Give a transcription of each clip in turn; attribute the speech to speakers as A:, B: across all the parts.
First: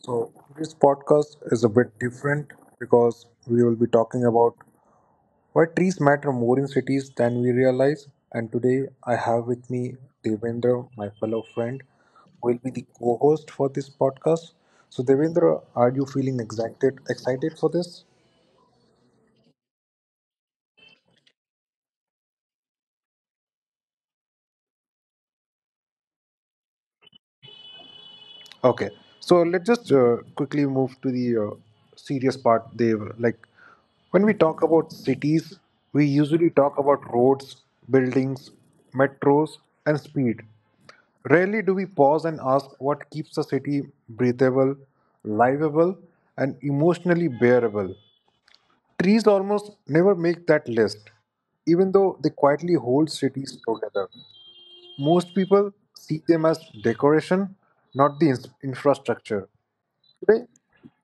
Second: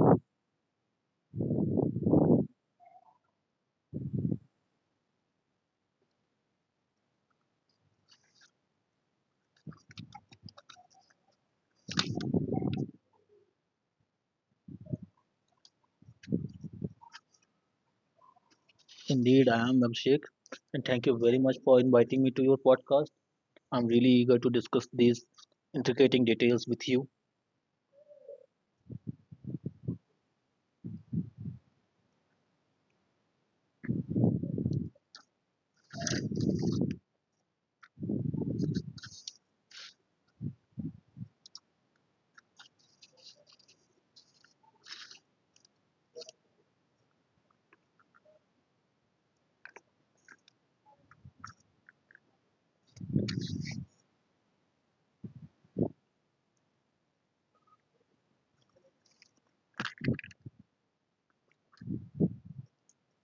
A: So, this podcast is a bit different because we will be talking about why trees matter more in cities than we realize. And today, I have with me Devendra, my fellow friend, who will be the co host for this podcast. So, Devendra, are you feeling excited for this?
B: Indeed, I am Abhishek, and thank you very much for inviting me to your podcast. I'm really eager to discuss these intricate details with you.
A: Okay, so let's just quickly move to the serious part. They like when we talk about cities, we usually talk about roads, buildings, metros, and speed. Rarely do we pause and ask what keeps a city breathable, livable, and emotionally bearable. Trees almost never make that list, even though they quietly hold cities together. Most people see them as decoration, not the infrastructure. Today,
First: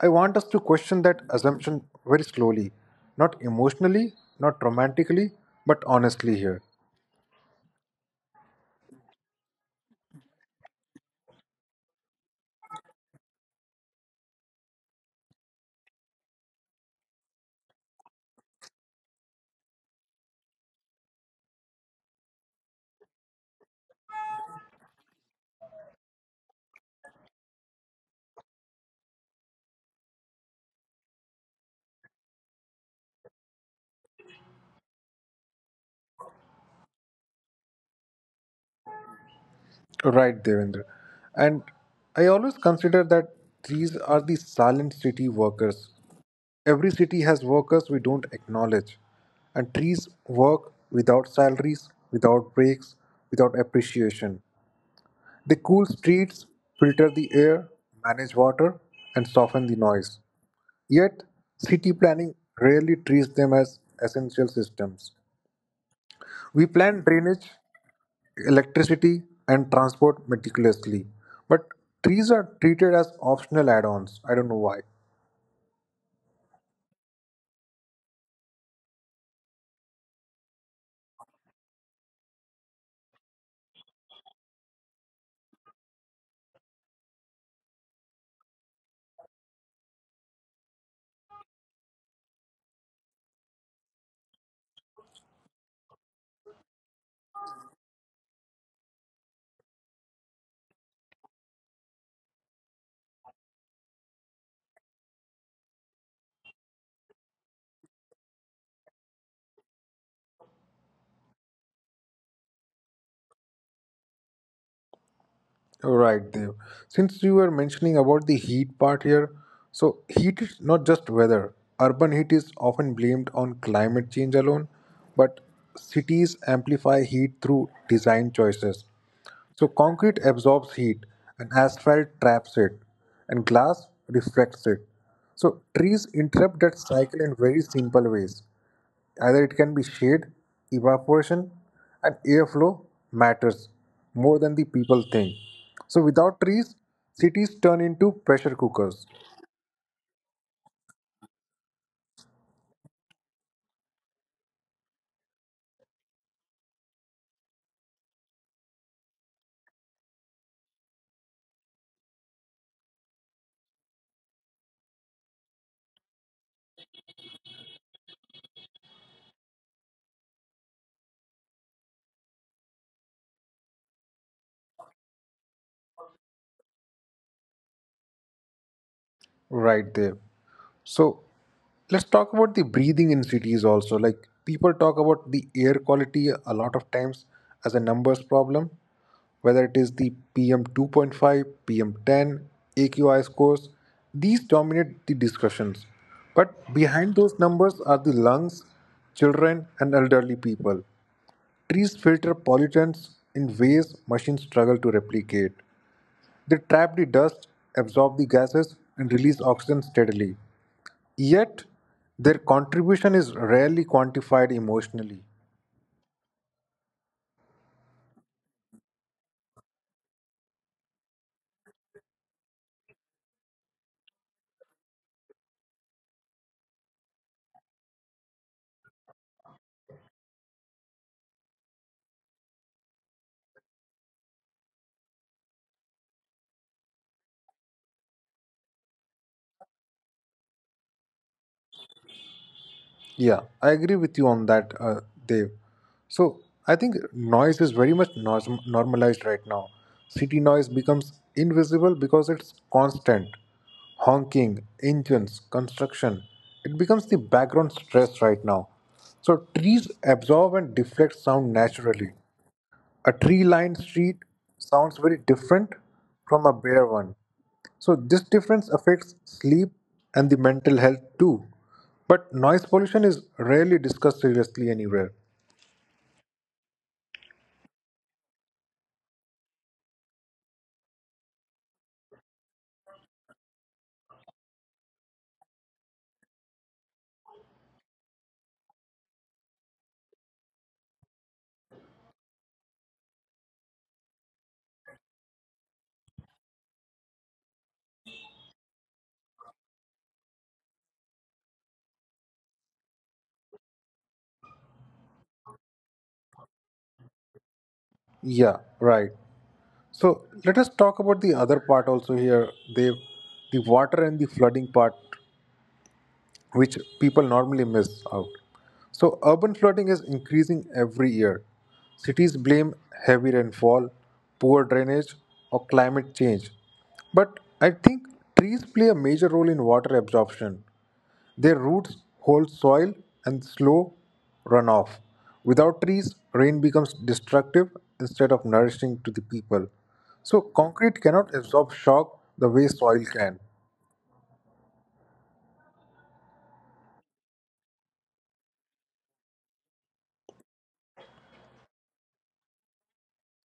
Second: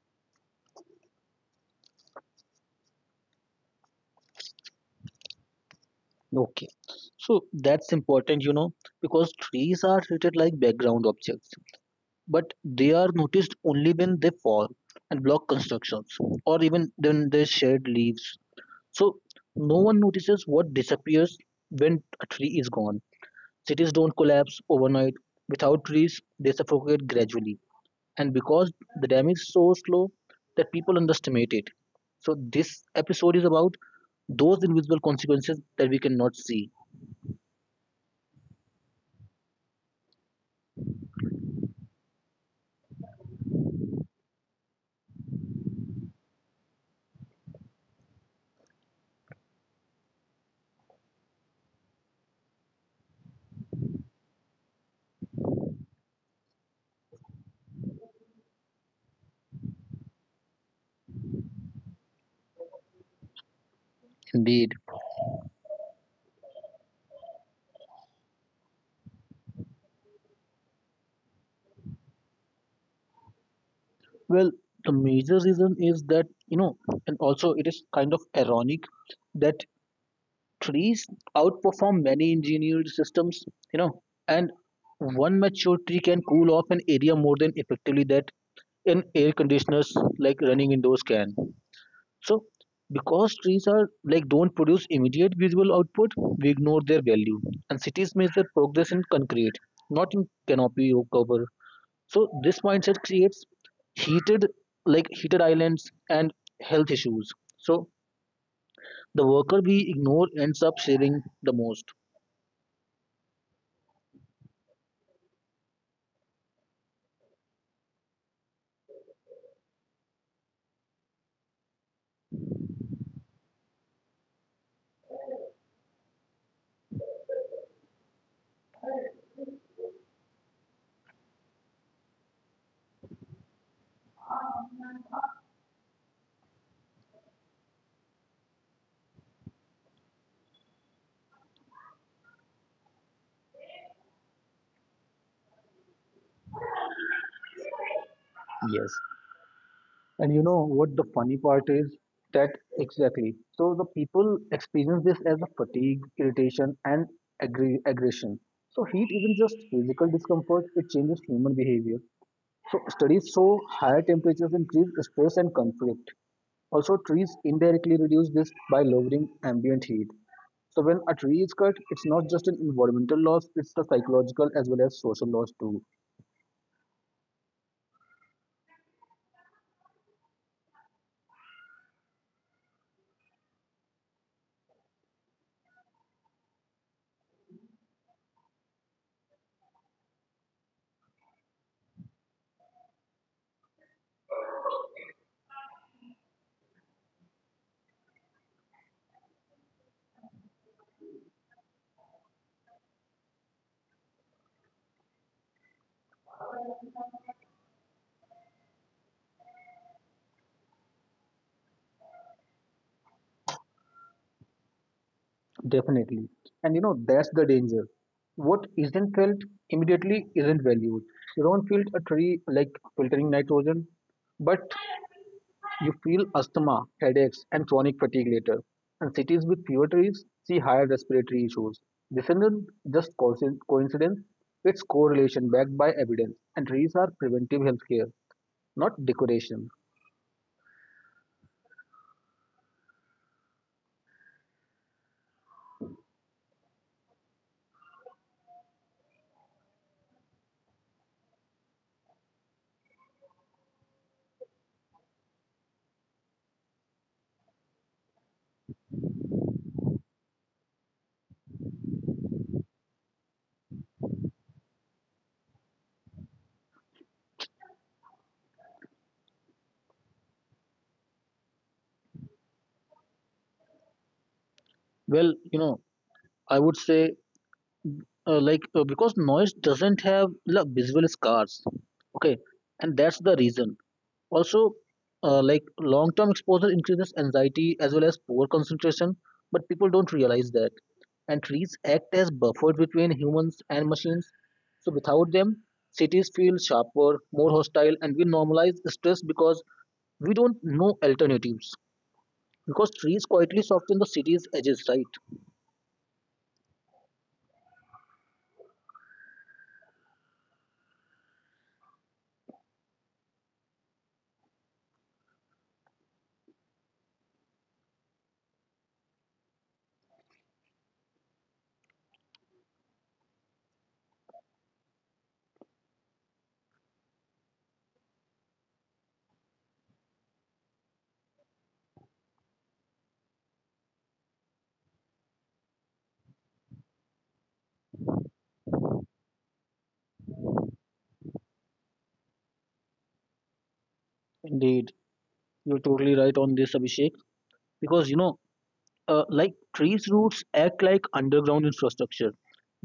A: I want us to question that assumption very slowly, not emotionally, not romantically, but honestly here.
B: Okay, so that's important, you know, because trees are treated like background objects, but they are noticed only when they fall and block constructions, or even when they shed leaves. So no one notices what disappears when a tree is gone. Cities don't collapse overnight. Without trees, they suffocate gradually, and because the damage is so slow that people underestimate it. So this episode is about those invisible consequences that we cannot see.
A: Right, Devendra. And I always consider that these are the silent city workers. Every city has workers we don't acknowledge. And trees work without salaries, without breaks, without appreciation. They cool streets, filter the air, manage water, and soften the noise. Yet, city planning rarely treats them as essential systems. We
B: Indeed.
A: plan drainage, electricity, and transport meticulously, but trees are treated as optional add ons. I don't know why.
B: Well, the major reason is that, you know, and also it is kind of ironic that trees outperform many engineered systems. You know, and one mature tree can cool off an area more than effectively that an air conditioners like running indoors can. So, because trees are like don't produce immediate visual output, we ignore their value. And cities measure progress in concrete, not in canopy or cover. So this mindset creates heated like heated islands and health issues. So the worker we ignore ends up saving the most.
A: Right, Dev. Since you were mentioning about the heat part here, so heat is not just weather. Urban heat is often blamed on climate change alone, but cities amplify heat through design choices. So concrete absorbs heat and asphalt traps it and glass reflects it. So trees interrupt that cycle in very simple ways. Either it can be shade, evaporation, and airflow matters more than the people think. So without trees, cities turn into pressure cookers.
B: Yes. And you know what the funny part is? That exactly. So the people experience this as a fatigue, irritation, and aggression. So heat isn't just physical discomfort, it changes human behavior. So studies show higher temperatures increase stress and conflict. Also, trees indirectly reduce this by lowering ambient heat. So when a tree is cut, it's not just an environmental loss, it's a psychological as well as social loss too.
A: Right, there. So let's talk about the breathing in cities also. Like people talk about the air quality a lot of times as a numbers problem, whether it is the PM 2.5, PM 10, AQI scores, these dominate the discussions. But behind those numbers are the lungs, children, and elderly people. Trees filter pollutants in ways machines struggle to replicate. They trap the dust, absorb the gases, and release oxygen steadily. Yet, their contribution is rarely quantified emotionally.
B: Definitely. And you know, that's the danger. What isn't felt immediately isn't valued. You don't feel a tree like filtering nitrogen, but you feel asthma, headaches, and chronic fatigue later. And cities with fewer trees see higher respiratory issues. This isn't just coincidence, it's correlation backed by evidence. And trees are preventive healthcare, not decoration.
A: Yeah, I agree with you on that, Dev. So, I think noise is very much normalized right now. City noise becomes invisible because it's constant. Honking, engines, construction. It becomes the background stress right now. So, trees absorb and deflect sound naturally. A tree lined street sounds very different from a bare one. So, this difference affects sleep and the mental health too. But noise pollution is rarely discussed seriously anywhere.
B: Well, you know, I would say because noise doesn't have like, visual scars, okay, and that's the reason also, like long term exposure increases anxiety as well as poor concentration, but people don't realize that. And trees act as buffer between humans and machines. So without them, cities feel sharper, more hostile, and we normalize stress because we don't know alternatives, because trees quietly soften the city's edges, right?
A: Yeah, right. So, let us talk about the other part also here, Dev, the water and the flooding part which people normally miss out. So, urban flooding is increasing every year. Cities blame heavy rainfall, poor drainage, or climate change. But I think trees play a major role in water absorption. Their roots hold soil and slow runoff. Without trees, rain becomes destructive instead of nourishing to the people. So, concrete cannot absorb shock the way soil can.
B: Indeed, you're totally right on this, Abhishek, because you know, like trees' roots act like underground infrastructure.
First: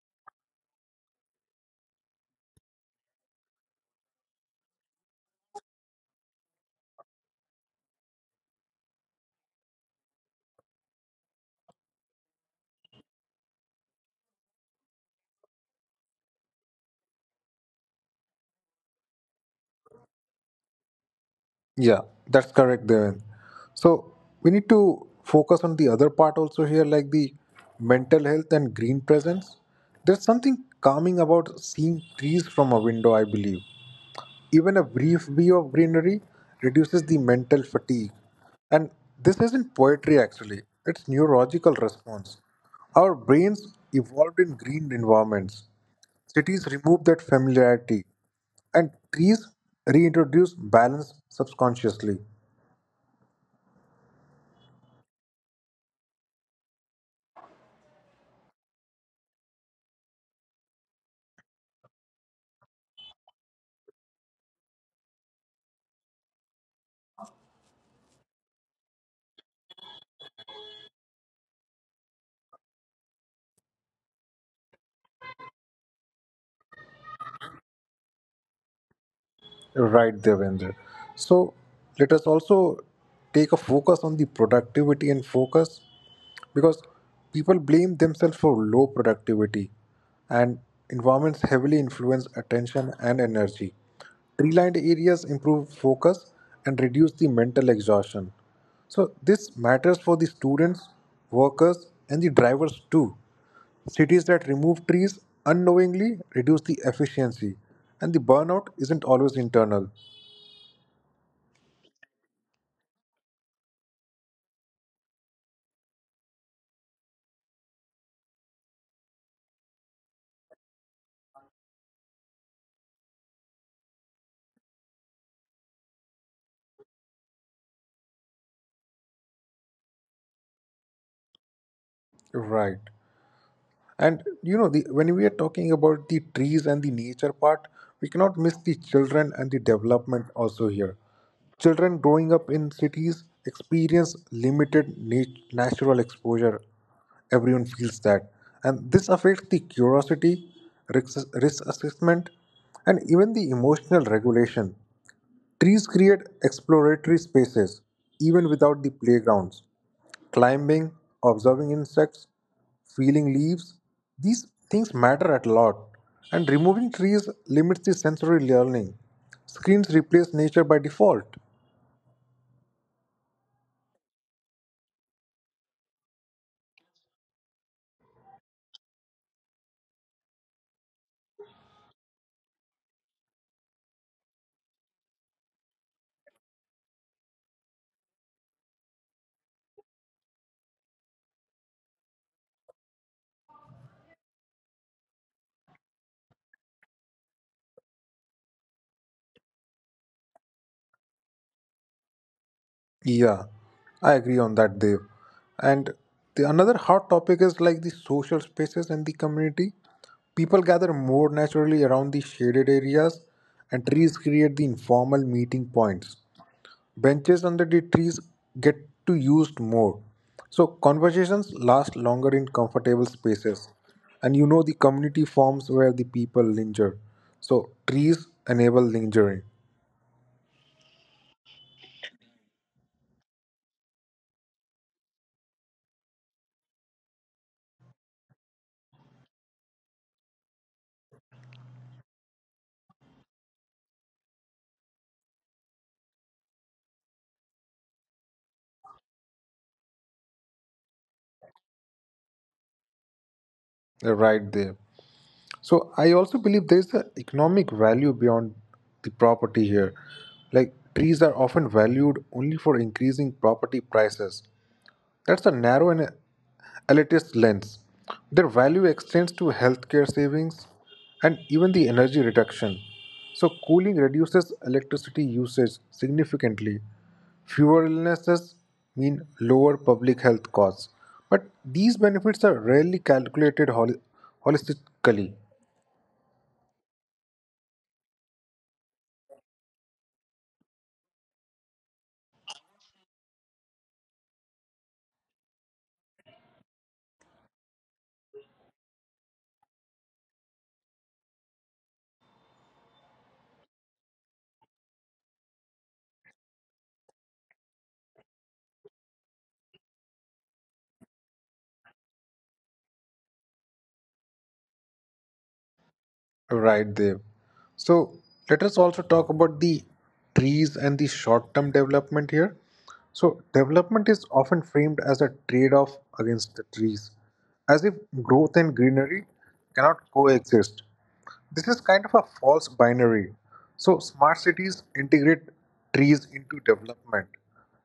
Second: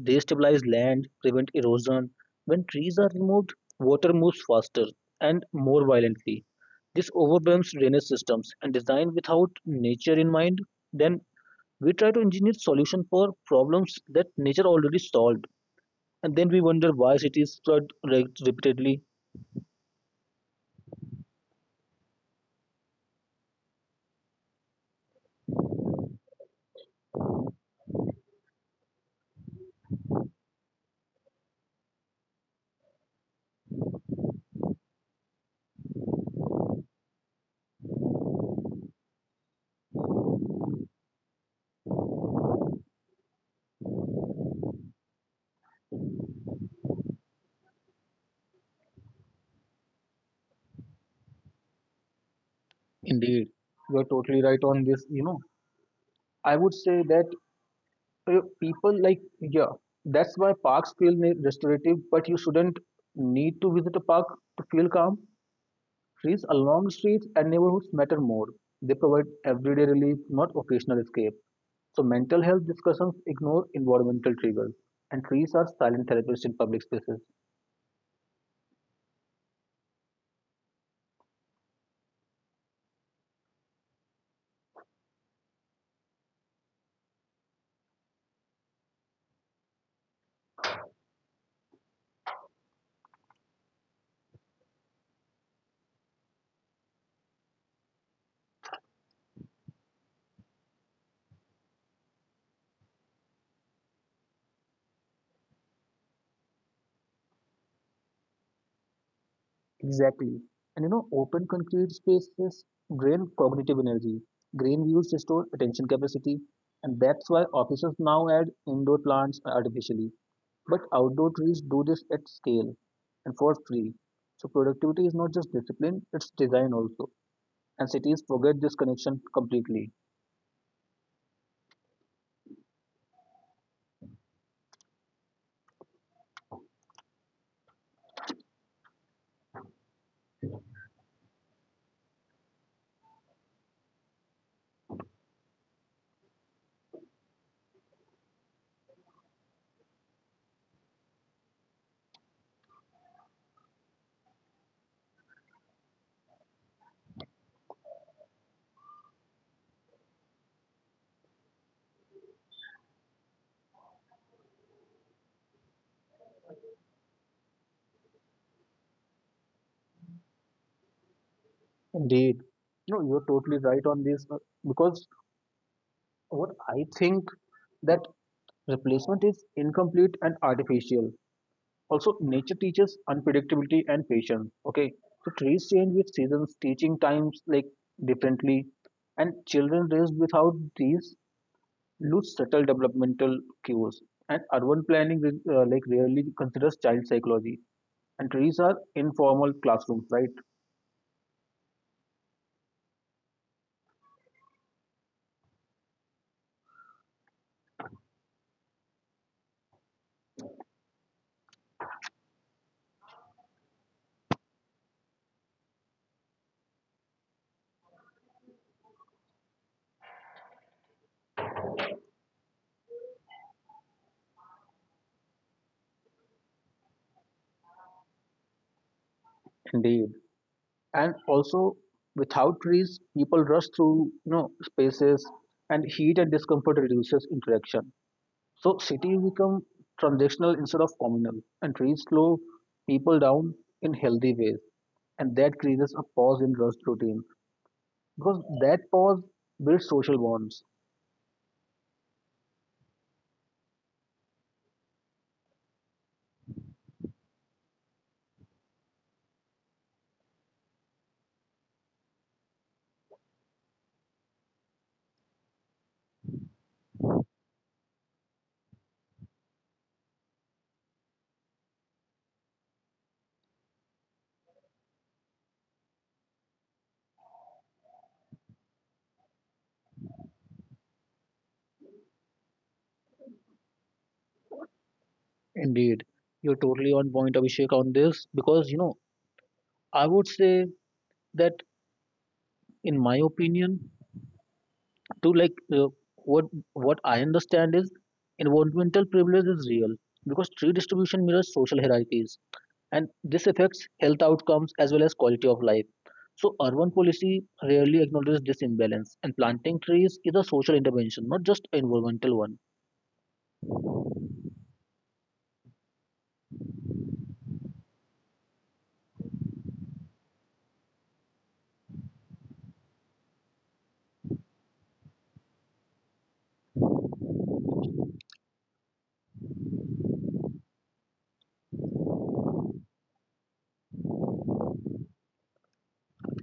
B: They stabilize land, prevent erosion. When trees are removed, water moves faster and more violently. This overwhelms drainage systems and design without nature in mind. Then we try to engineer solution for problems that nature already solved, and then we wonder why cities flood repeatedly.
A: Yeah, that's correct, Devin. So we need to focus on the other part also here, like the mental health and green presence. There's something calming about seeing trees from a window, I believe. Even a brief view of greenery reduces the mental fatigue. And this isn't poetry actually, it's neurological response. Our brains evolved in green environments. Cities remove that familiarity, and trees reintroduce balance subconsciously.
B: Indeed, you are totally right on this. You know, I would say that, people like, yeah, that's why parks feel restorative, but you shouldn't need to visit a park to feel calm. Trees along streets and neighborhoods matter more. They provide everyday relief, not occasional escape. So mental health discussions ignore environmental triggers, and trees are silent therapists in public spaces.
A: Right, Devendra. So let us also take a focus on the productivity and focus because people blame themselves for low productivity and environments heavily influence attention and energy. Tree lined areas improve focus and reduce the mental exhaustion. So this matters for the students, workers, and the drivers too. Cities that remove trees unknowingly reduce the efficiency, and the burnout isn't always internal.
B: Exactly. And you know, open concrete spaces drain cognitive energy. Green views restore attention capacity, and that's why offices now add indoor plants artificially. But outdoor trees do this at scale and for free. So productivity is not just discipline, it's design also. And cities forget this connection completely.
A: Right. And when we are talking about the trees and the nature part, we cannot miss the children and the development also here. Children growing up in cities experience limited natural exposure. Everyone feels that. And this affects the curiosity, risk assessment, and even the emotional regulation. Trees create exploratory spaces even without the playgrounds. Climbing, observing insects, feeling leaves, these things matter at a lot. And removing trees limits the sensory learning. Screens replace nature by default.
B: Indeed. No, you're totally right on this, because what I think that replacement is incomplete and artificial. Also, nature teaches unpredictability and patience. Okay, so trees change with seasons, teaching times like differently, and children raised without these lose subtle developmental cues, and urban planning like rarely considers child psychology. And trees are informal classrooms, right?
A: Yeah, I agree on that, Dev. And the another hot topic is like the social spaces and the community. People gather more naturally around the shaded areas, and trees create the informal meeting points. Benches under the trees get to used more. So conversations last longer in comfortable spaces. And you know the community forms where the people linger. So trees enable lingering.
B: Indeed. And also, without trees, people rush through, you know, spaces, and heat and discomfort reduces interaction. So cities become transactional instead of communal, and trees slow people down in healthy ways, and that creates a pause in rust routine because that pause builds social bonds.
A: Right, there. So I also believe there's an economic value beyond the property here. Like trees are often valued only for increasing property prices. That's a narrow and elitist lens. Their value extends to healthcare savings and even the energy reduction. So, cooling reduces electricity usage significantly. Fewer illnesses mean lower public health costs. But these benefits are rarely calculated holistically.
B: Indeed, you're totally on point, Abhishek, on this because you know, I would say that in my opinion, to like what what I understand is environmental privilege is real because tree distribution mirrors social hierarchies, and this affects health outcomes as well as quality of life. So urban policy rarely acknowledges this imbalance, and planting trees is a social intervention, not just an environmental one.
A: Right, Dev. So let us also talk about the trees and the short term development here. So, development is often framed as a trade off against the trees, as if growth and greenery cannot coexist. This is kind of a false binary. So, smart cities integrate trees into development,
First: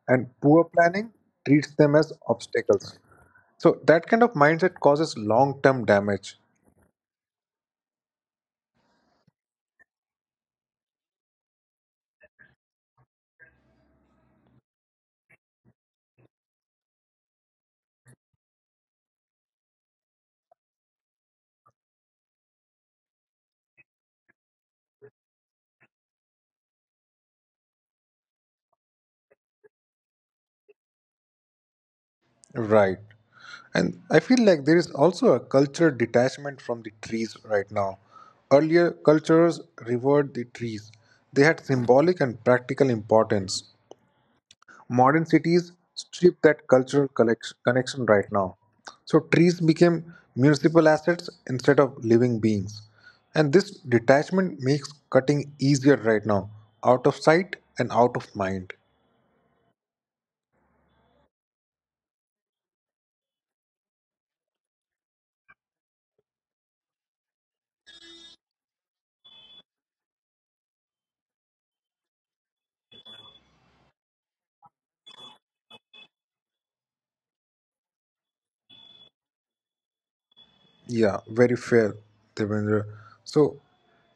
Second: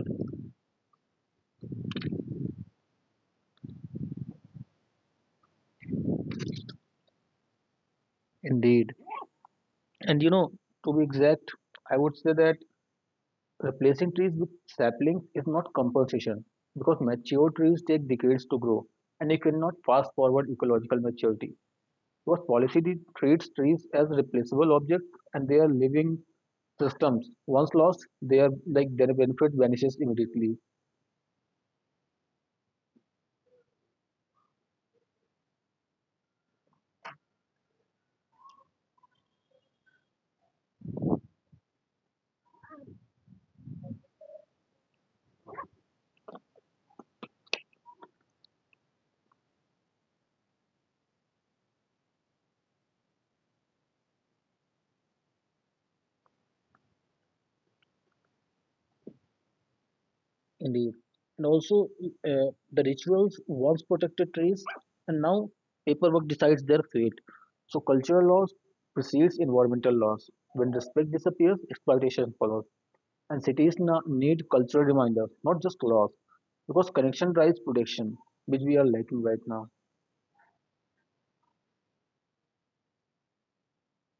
A: and poor planning treats them as obstacles. So, that kind of mindset causes long term damage.
B: Indeed, and you know, to be exact, I would say that replacing trees with saplings is not compensation because mature trees take decades to grow and you cannot fast forward ecological maturity. Because policy treats trees as replaceable objects and they are living systems. Once lost, they are like their benefit vanishes immediately.
A: Right. And I feel like there is also a cultural detachment from the trees right now. Earlier, cultures revered the trees, they had symbolic and practical importance. Modern cities strip that cultural connection right now. So, trees became municipal assets instead of living beings. And this detachment makes cutting easier right now, out of sight and out of mind.
B: Indeed. And also, the rituals once protected trees, and now paperwork decides their fate. So cultural laws precedes environmental laws. When respect disappears, exploitation follows. And cities need cultural reminders, not just laws, because connection drives protection, which we are lacking right now.
A: Yeah, very fair, Devendra. So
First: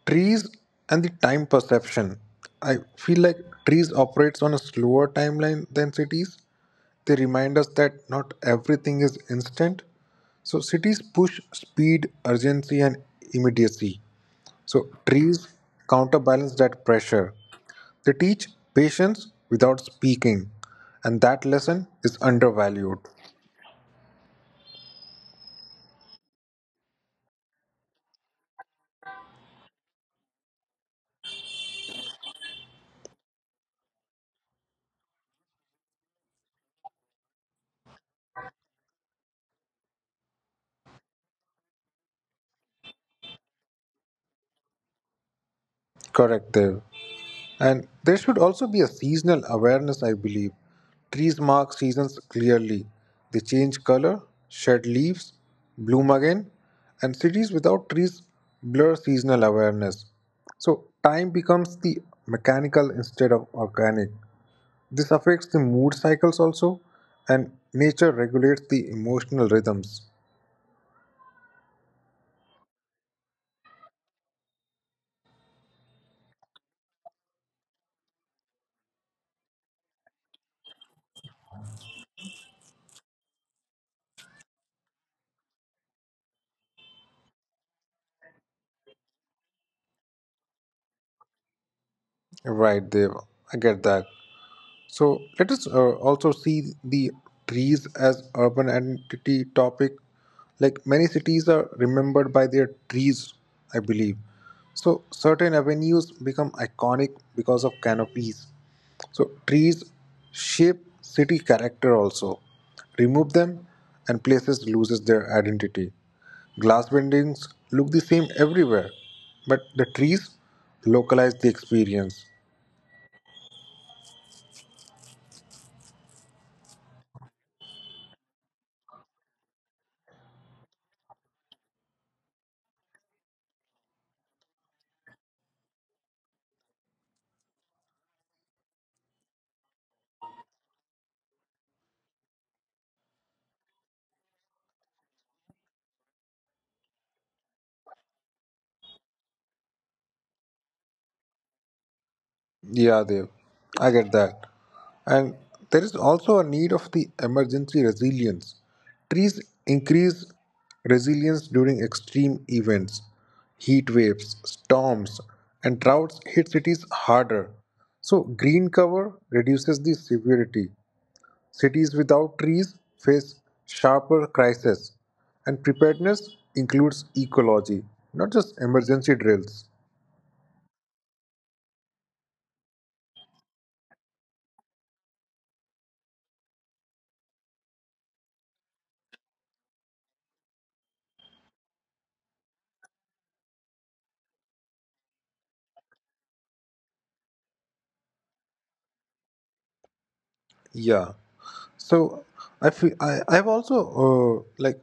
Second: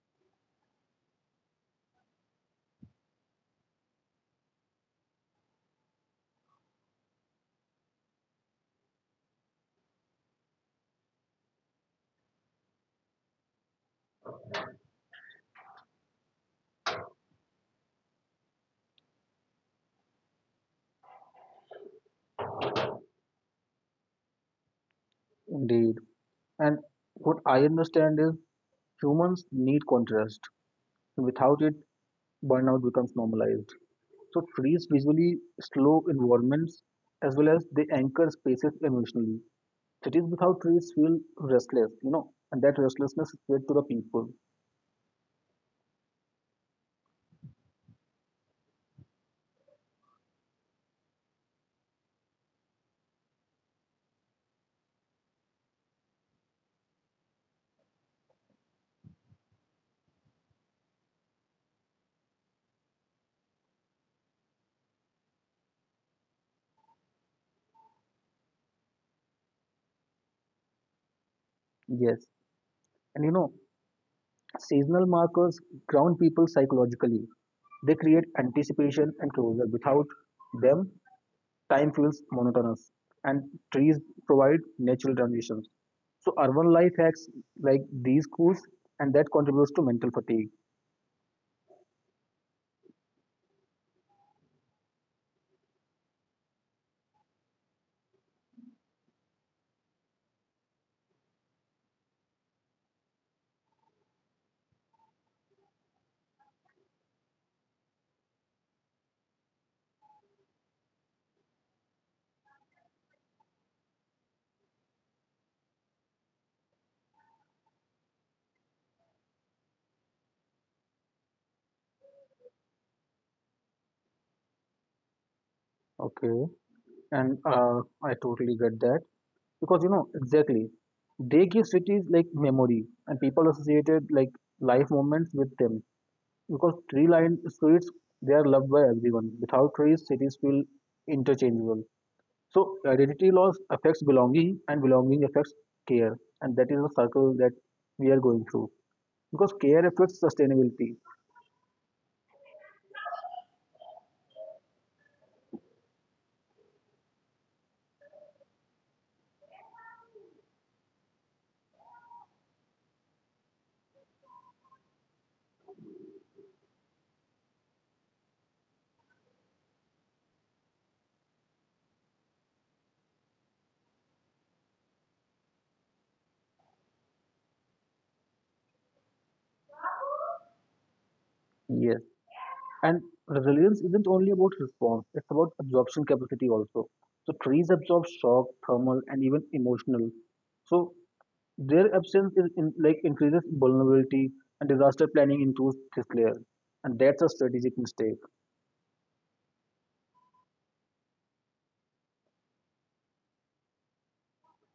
A: trees and the time perception. I feel like trees operates on a slower timeline than cities. They remind us that not everything is instant. So cities push speed, urgency, and immediacy. So trees counterbalance that pressure. They teach patience without speaking, and that lesson is undervalued.
B: Indeed. And what I understand is humans need contrast. Without it, burnout becomes normalized. So trees visually slow environments as well as they anchor spaces emotionally. Cities without trees feel restless, you know, and that restlessness is spread to the people.
A: Correct, Dev. And there should also be a seasonal awareness, I believe. Trees mark seasons clearly. They change color, shed leaves, bloom again, and cities without trees blur seasonal awareness. So time becomes the mechanical instead of organic. This affects the mood cycles also, and nature regulates the emotional rhythms.
B: Yes. And you know, seasonal markers ground people psychologically. They create anticipation and closure. Without them, time feels monotonous, and trees provide natural transitions. So urban life hacks like these cools, and that contributes to mental fatigue.
A: Right, Dave. I get that. So let us also see the trees as urban identity topic. Like many cities are remembered by their trees, I believe. So certain avenues become iconic because of canopies. So trees shape city character also. Remove them and places loses their identity. Glass buildings look the same everywhere, but the trees localize the experience.
B: Okay. And I totally get that because you know exactly they give cities like memory, and people associated like life moments with them, because tree-lined streets they are loved by everyone. Without trees, cities feel interchangeable. So identity loss affects belonging, and belonging affects care, and that is the circle that we are going through. Because care affects sustainability.
A: Yeah, Dev, I get that. And there is also a need of the emergency resilience. Trees increase resilience during extreme events. Heat waves, storms, and droughts hit cities harder. So, green cover reduces the severity. Cities without trees face sharper crises. And preparedness includes ecology, not just emergency drills.
B: Yes, and resilience isn't only about response; it's about absorption capacity also. So trees absorb shock, thermal, and even emotional. So their absence is in, like increases vulnerability, and disaster planning includes this layer, and that's a strategic mistake.
A: Yeah. So I feel I've also like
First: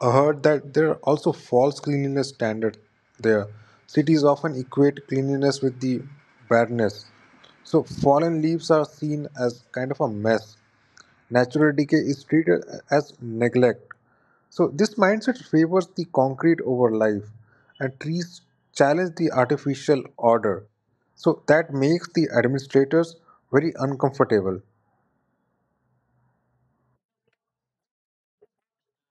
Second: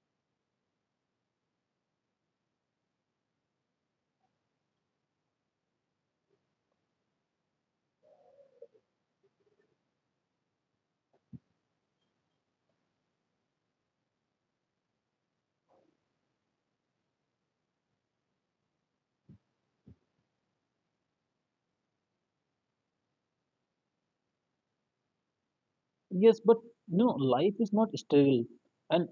A: heard that there are also false cleanliness standards there. Cities often equate cleanliness with the badness. So fallen leaves are seen as kind of a mess. Natural decay is treated as neglect. So this mindset favors the concrete over life, and trees challenge the artificial order. So that makes the administrators very uncomfortable.
B: Yes, but you know, life is not sterile, and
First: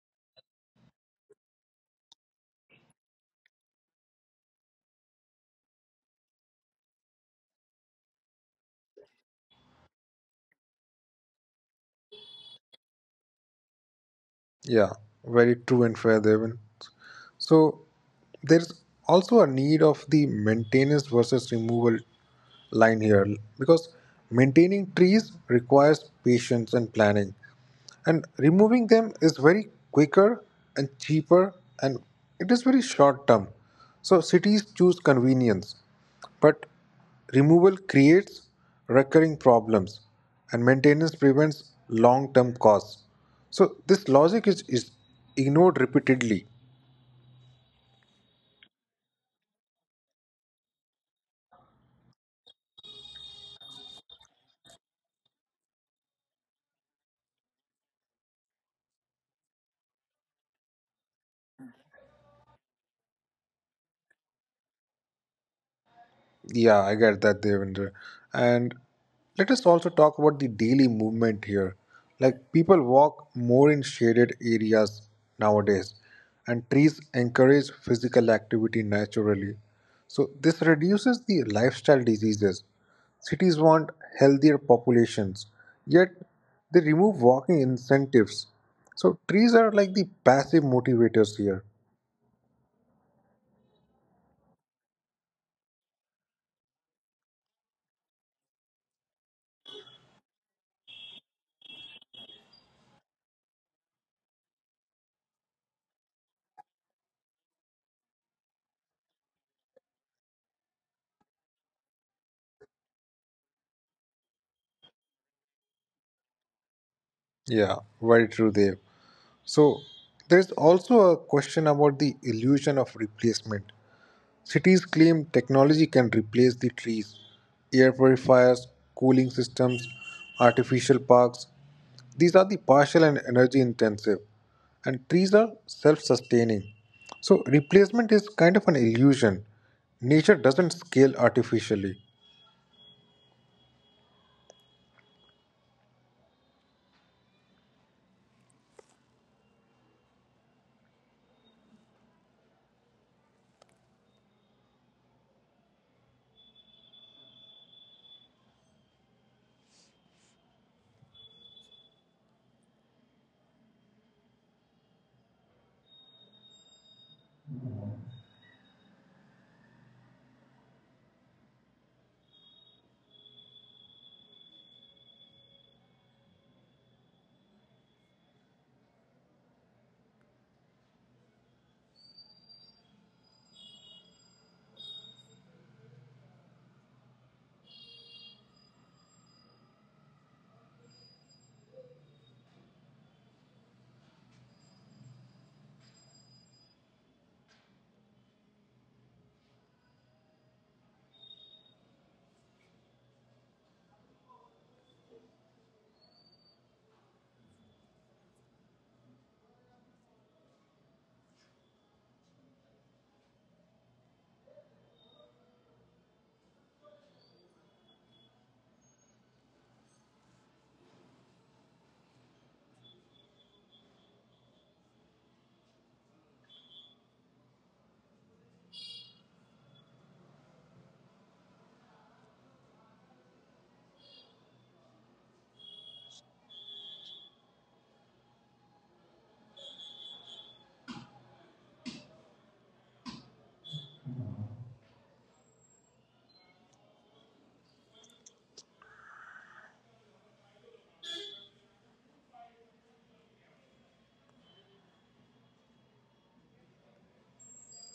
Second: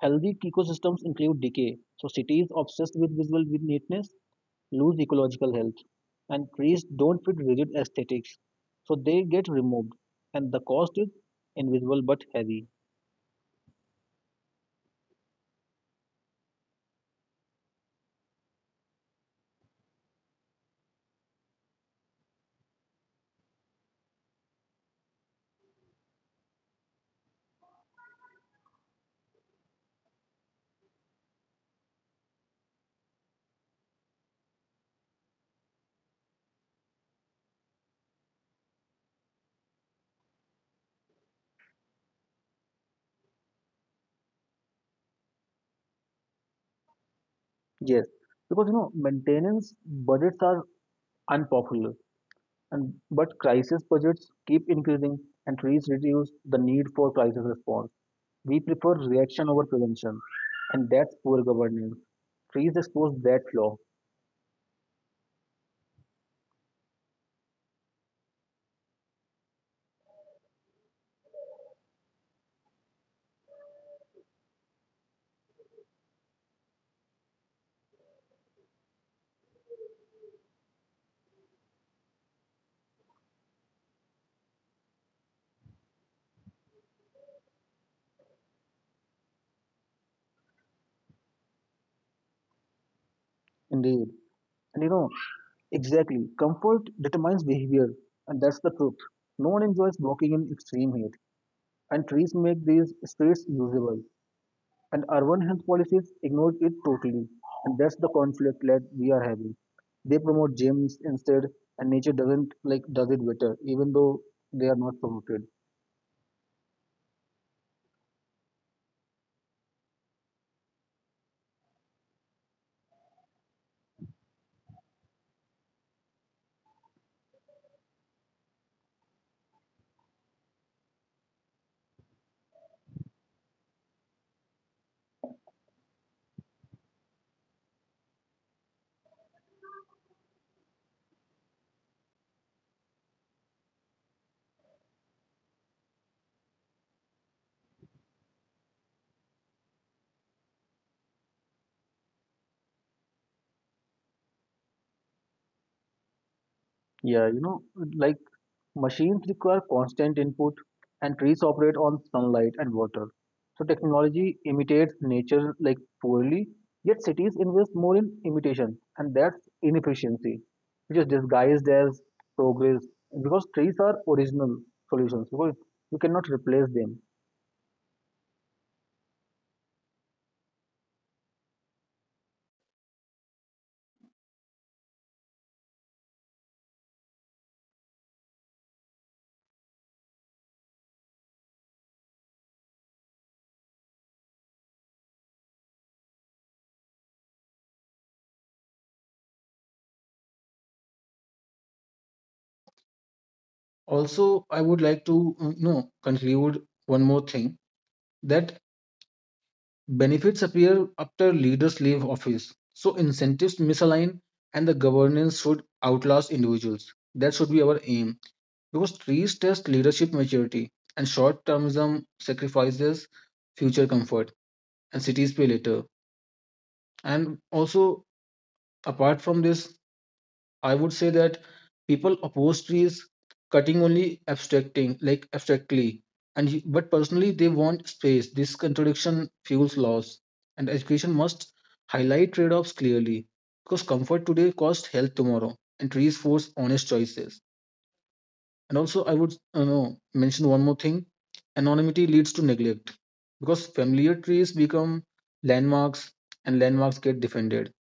B: healthy ecosystems include decay. So cities obsessed with visual neatness lose ecological health, and trees don't fit rigid aesthetics, so they get removed, and the cost is invisible but heavy.
A: Yeah, very true and fair, Devin. So there's also a need of the maintenance versus removal line here because maintaining trees requires patience and planning and removing them is very quicker and cheaper and it is very short term so cities choose convenience but removal creates recurring problems and maintenance prevents long term costs so this logic is ignored repeatedly.
B: Yes, because you know, maintenance budgets are unpopular, and but crisis budgets keep increasing, and trees reduce the need for crisis response. We prefer reaction over prevention, and that's poor governance. Trees expose that flaw,
A: Yeah, I get that, Devendra. And let us also talk about the daily movement here. Like people walk more in shaded areas nowadays, and trees encourage physical activity naturally. So this reduces the lifestyle diseases. Cities want healthier populations, yet they remove walking incentives. So trees are like the passive motivators here.
B: indeed. And you know, exactly, comfort determines behavior, and that's the truth. No one enjoys walking in extreme heat, and trees make these streets usable. And urban health policies ignore it totally, and that's the conflict that we are having. They promote gyms instead, and nature doesn't like does it better even though they are not promoted.
A: Yeah, very true, Dev. So, there's also a question about the illusion of replacement. Cities claim technology can replace the trees, air purifiers, cooling systems, artificial parks. These are the partial and energy intensive, and trees are self sustaining. So, replacement is kind of an illusion. Nature doesn't scale artificially.
B: Yeah, you know, like machines require constant input and trees operate on sunlight and water. So technology imitates nature like poorly, yet cities invest more in imitation, and that's inefficiency, which is disguised as progress, because trees are original solutions because you cannot replace them. Also, I would like to you know, conclude one more thing, that benefits appear after leaders leave office, so incentives misalign and the governance should outlast individuals. That should be our aim, because trees test leadership maturity and short termism sacrifices future comfort and cities pay later. And also, apart from this, I would say that people oppose trees cutting only abstracting, like abstractly, and but personally they want space. This contradiction fuels loss, and education must highlight trade-offs clearly, because comfort today costs health tomorrow, and trees force honest choices. And also, I would, you know, mention one more thing: anonymity leads to neglect because familiar trees become landmarks, and landmarks get defended.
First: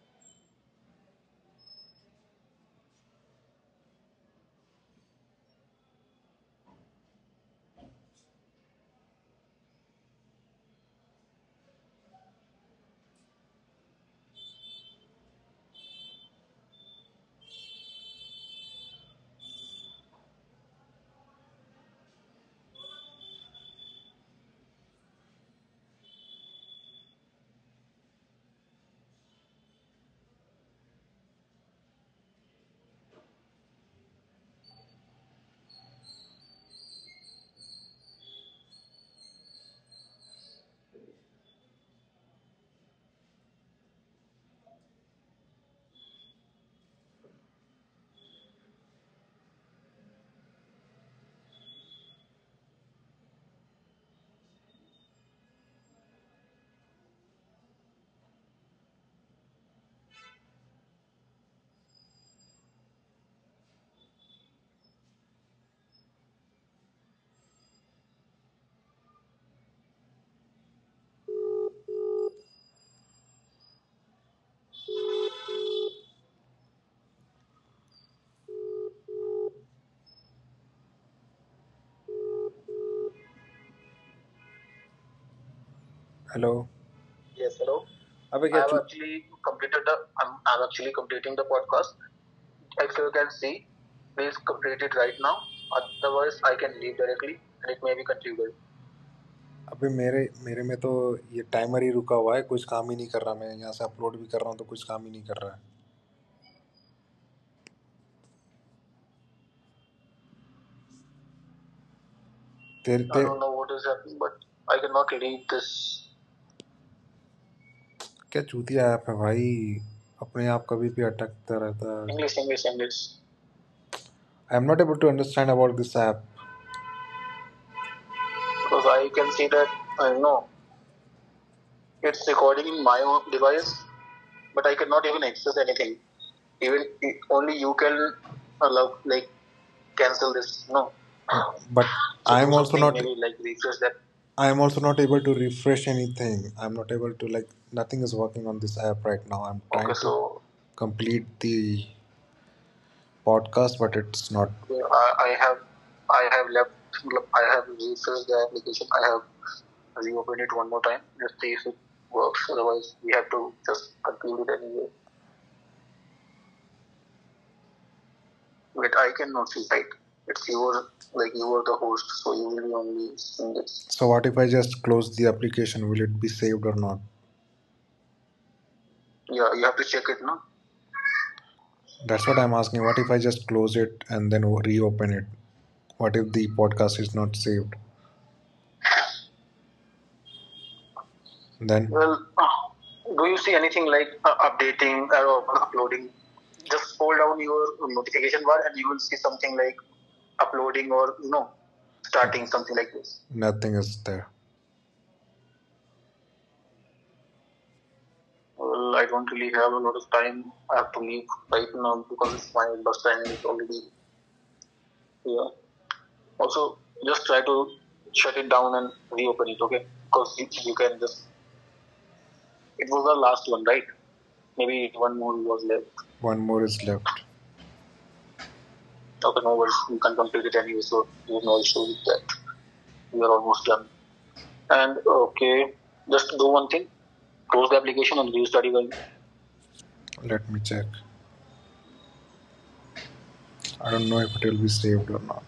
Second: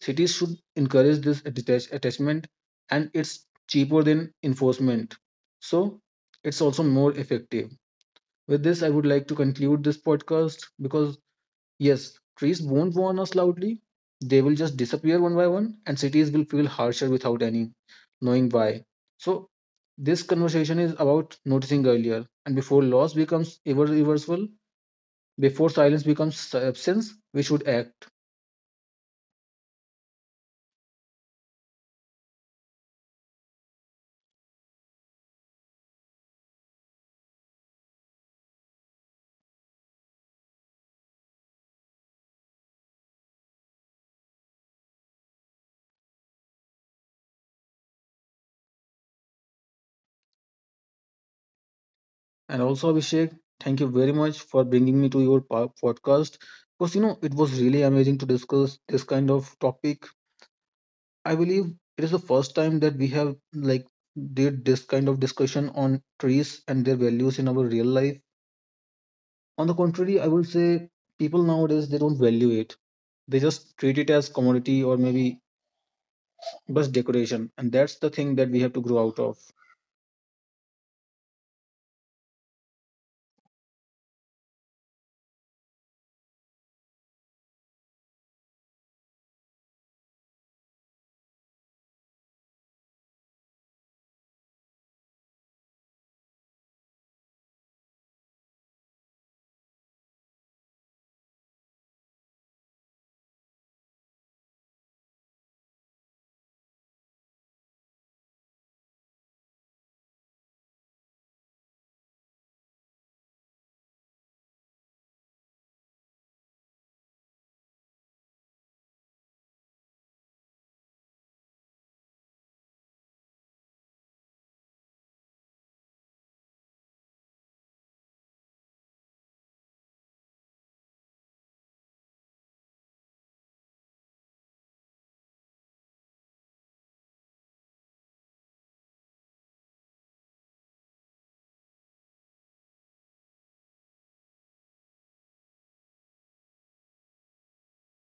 B: Cities should encourage this attachment, and it's cheaper than enforcement. So it's also more effective. With this, I would like to conclude this podcast because, yes, trees won't warn us loudly. They will just disappear one by one, and cities will feel harsher without any knowing why. So this conversation is about noticing earlier, and before loss becomes irreversible, before silence becomes absence, we should act. And also, Abhishek, thank you very much for bringing me to your podcast because you know it was really amazing to discuss this kind of topic. I believe it is the first time that we have like did this kind of discussion on trees and their values in our real life. On the contrary, I would say people nowadays they don't value it. They just treat it as commodity or maybe just decoration, and that's the thing that we have to grow out of.
A: Hello. Yes, hello. अबे क्या I've actually completed the. I'm actually completing the podcast. If you can see, please complete it right now. Otherwise, I can leave directly, and it may be configured. अबे मेरे में तो ये timer ही रुका हुआ है कुछ काम ही नहीं कर रहा, मैं यहाँ से अपलोड भी कर रहा हूँ तो कुछ काम ही नहीं कर रहा है. तेरे I ते, don't know what is happening, but I cannot read this. क्या चूतिया ऐप है भाई. अपने आप कभी भी अटकता रहता है English, English, English. I am not able to understand about this app because I can see that I know it's recording in my own device, but I cannot even access anything. Even only you can allow like cancel this. No, but so I'm also something not maybe like refresh that. I'm also not able to refresh anything. I'm not able to, like, nothing is working on this app right now. I'm, okay, trying, okay, to so complete the podcast, but it's not. I have left I have refreshed the application. I have reopened it one more time just to see if it works. Otherwise, we have to just conclude it anyway. But I cannot see right. It's your, like you are the host, so you will be only seeing this. So what if I just close the application? Will it be saved or not? Yeah, you have to check it now. That's what I'm asking. What if I just close it and then reopen it? What if the podcast is not saved? Then, well, do you see anything like updating or uploading? Just scroll down your notification bar and you will see something like uploading or starting something like this. Nothing is there. Well, I don't really have a lot of time. I have to leave right now because my bus time is already here. Also, just try to shut it down and reopen it, okay? Because you can just. It was the last one, right? Maybe one more was left. One more is left. Of the novel, you can complete it anyway, so you know also that. We are almost done. And okay, just do one thing, close the application and restart again. Let me check. I don't know if it will be saved or not.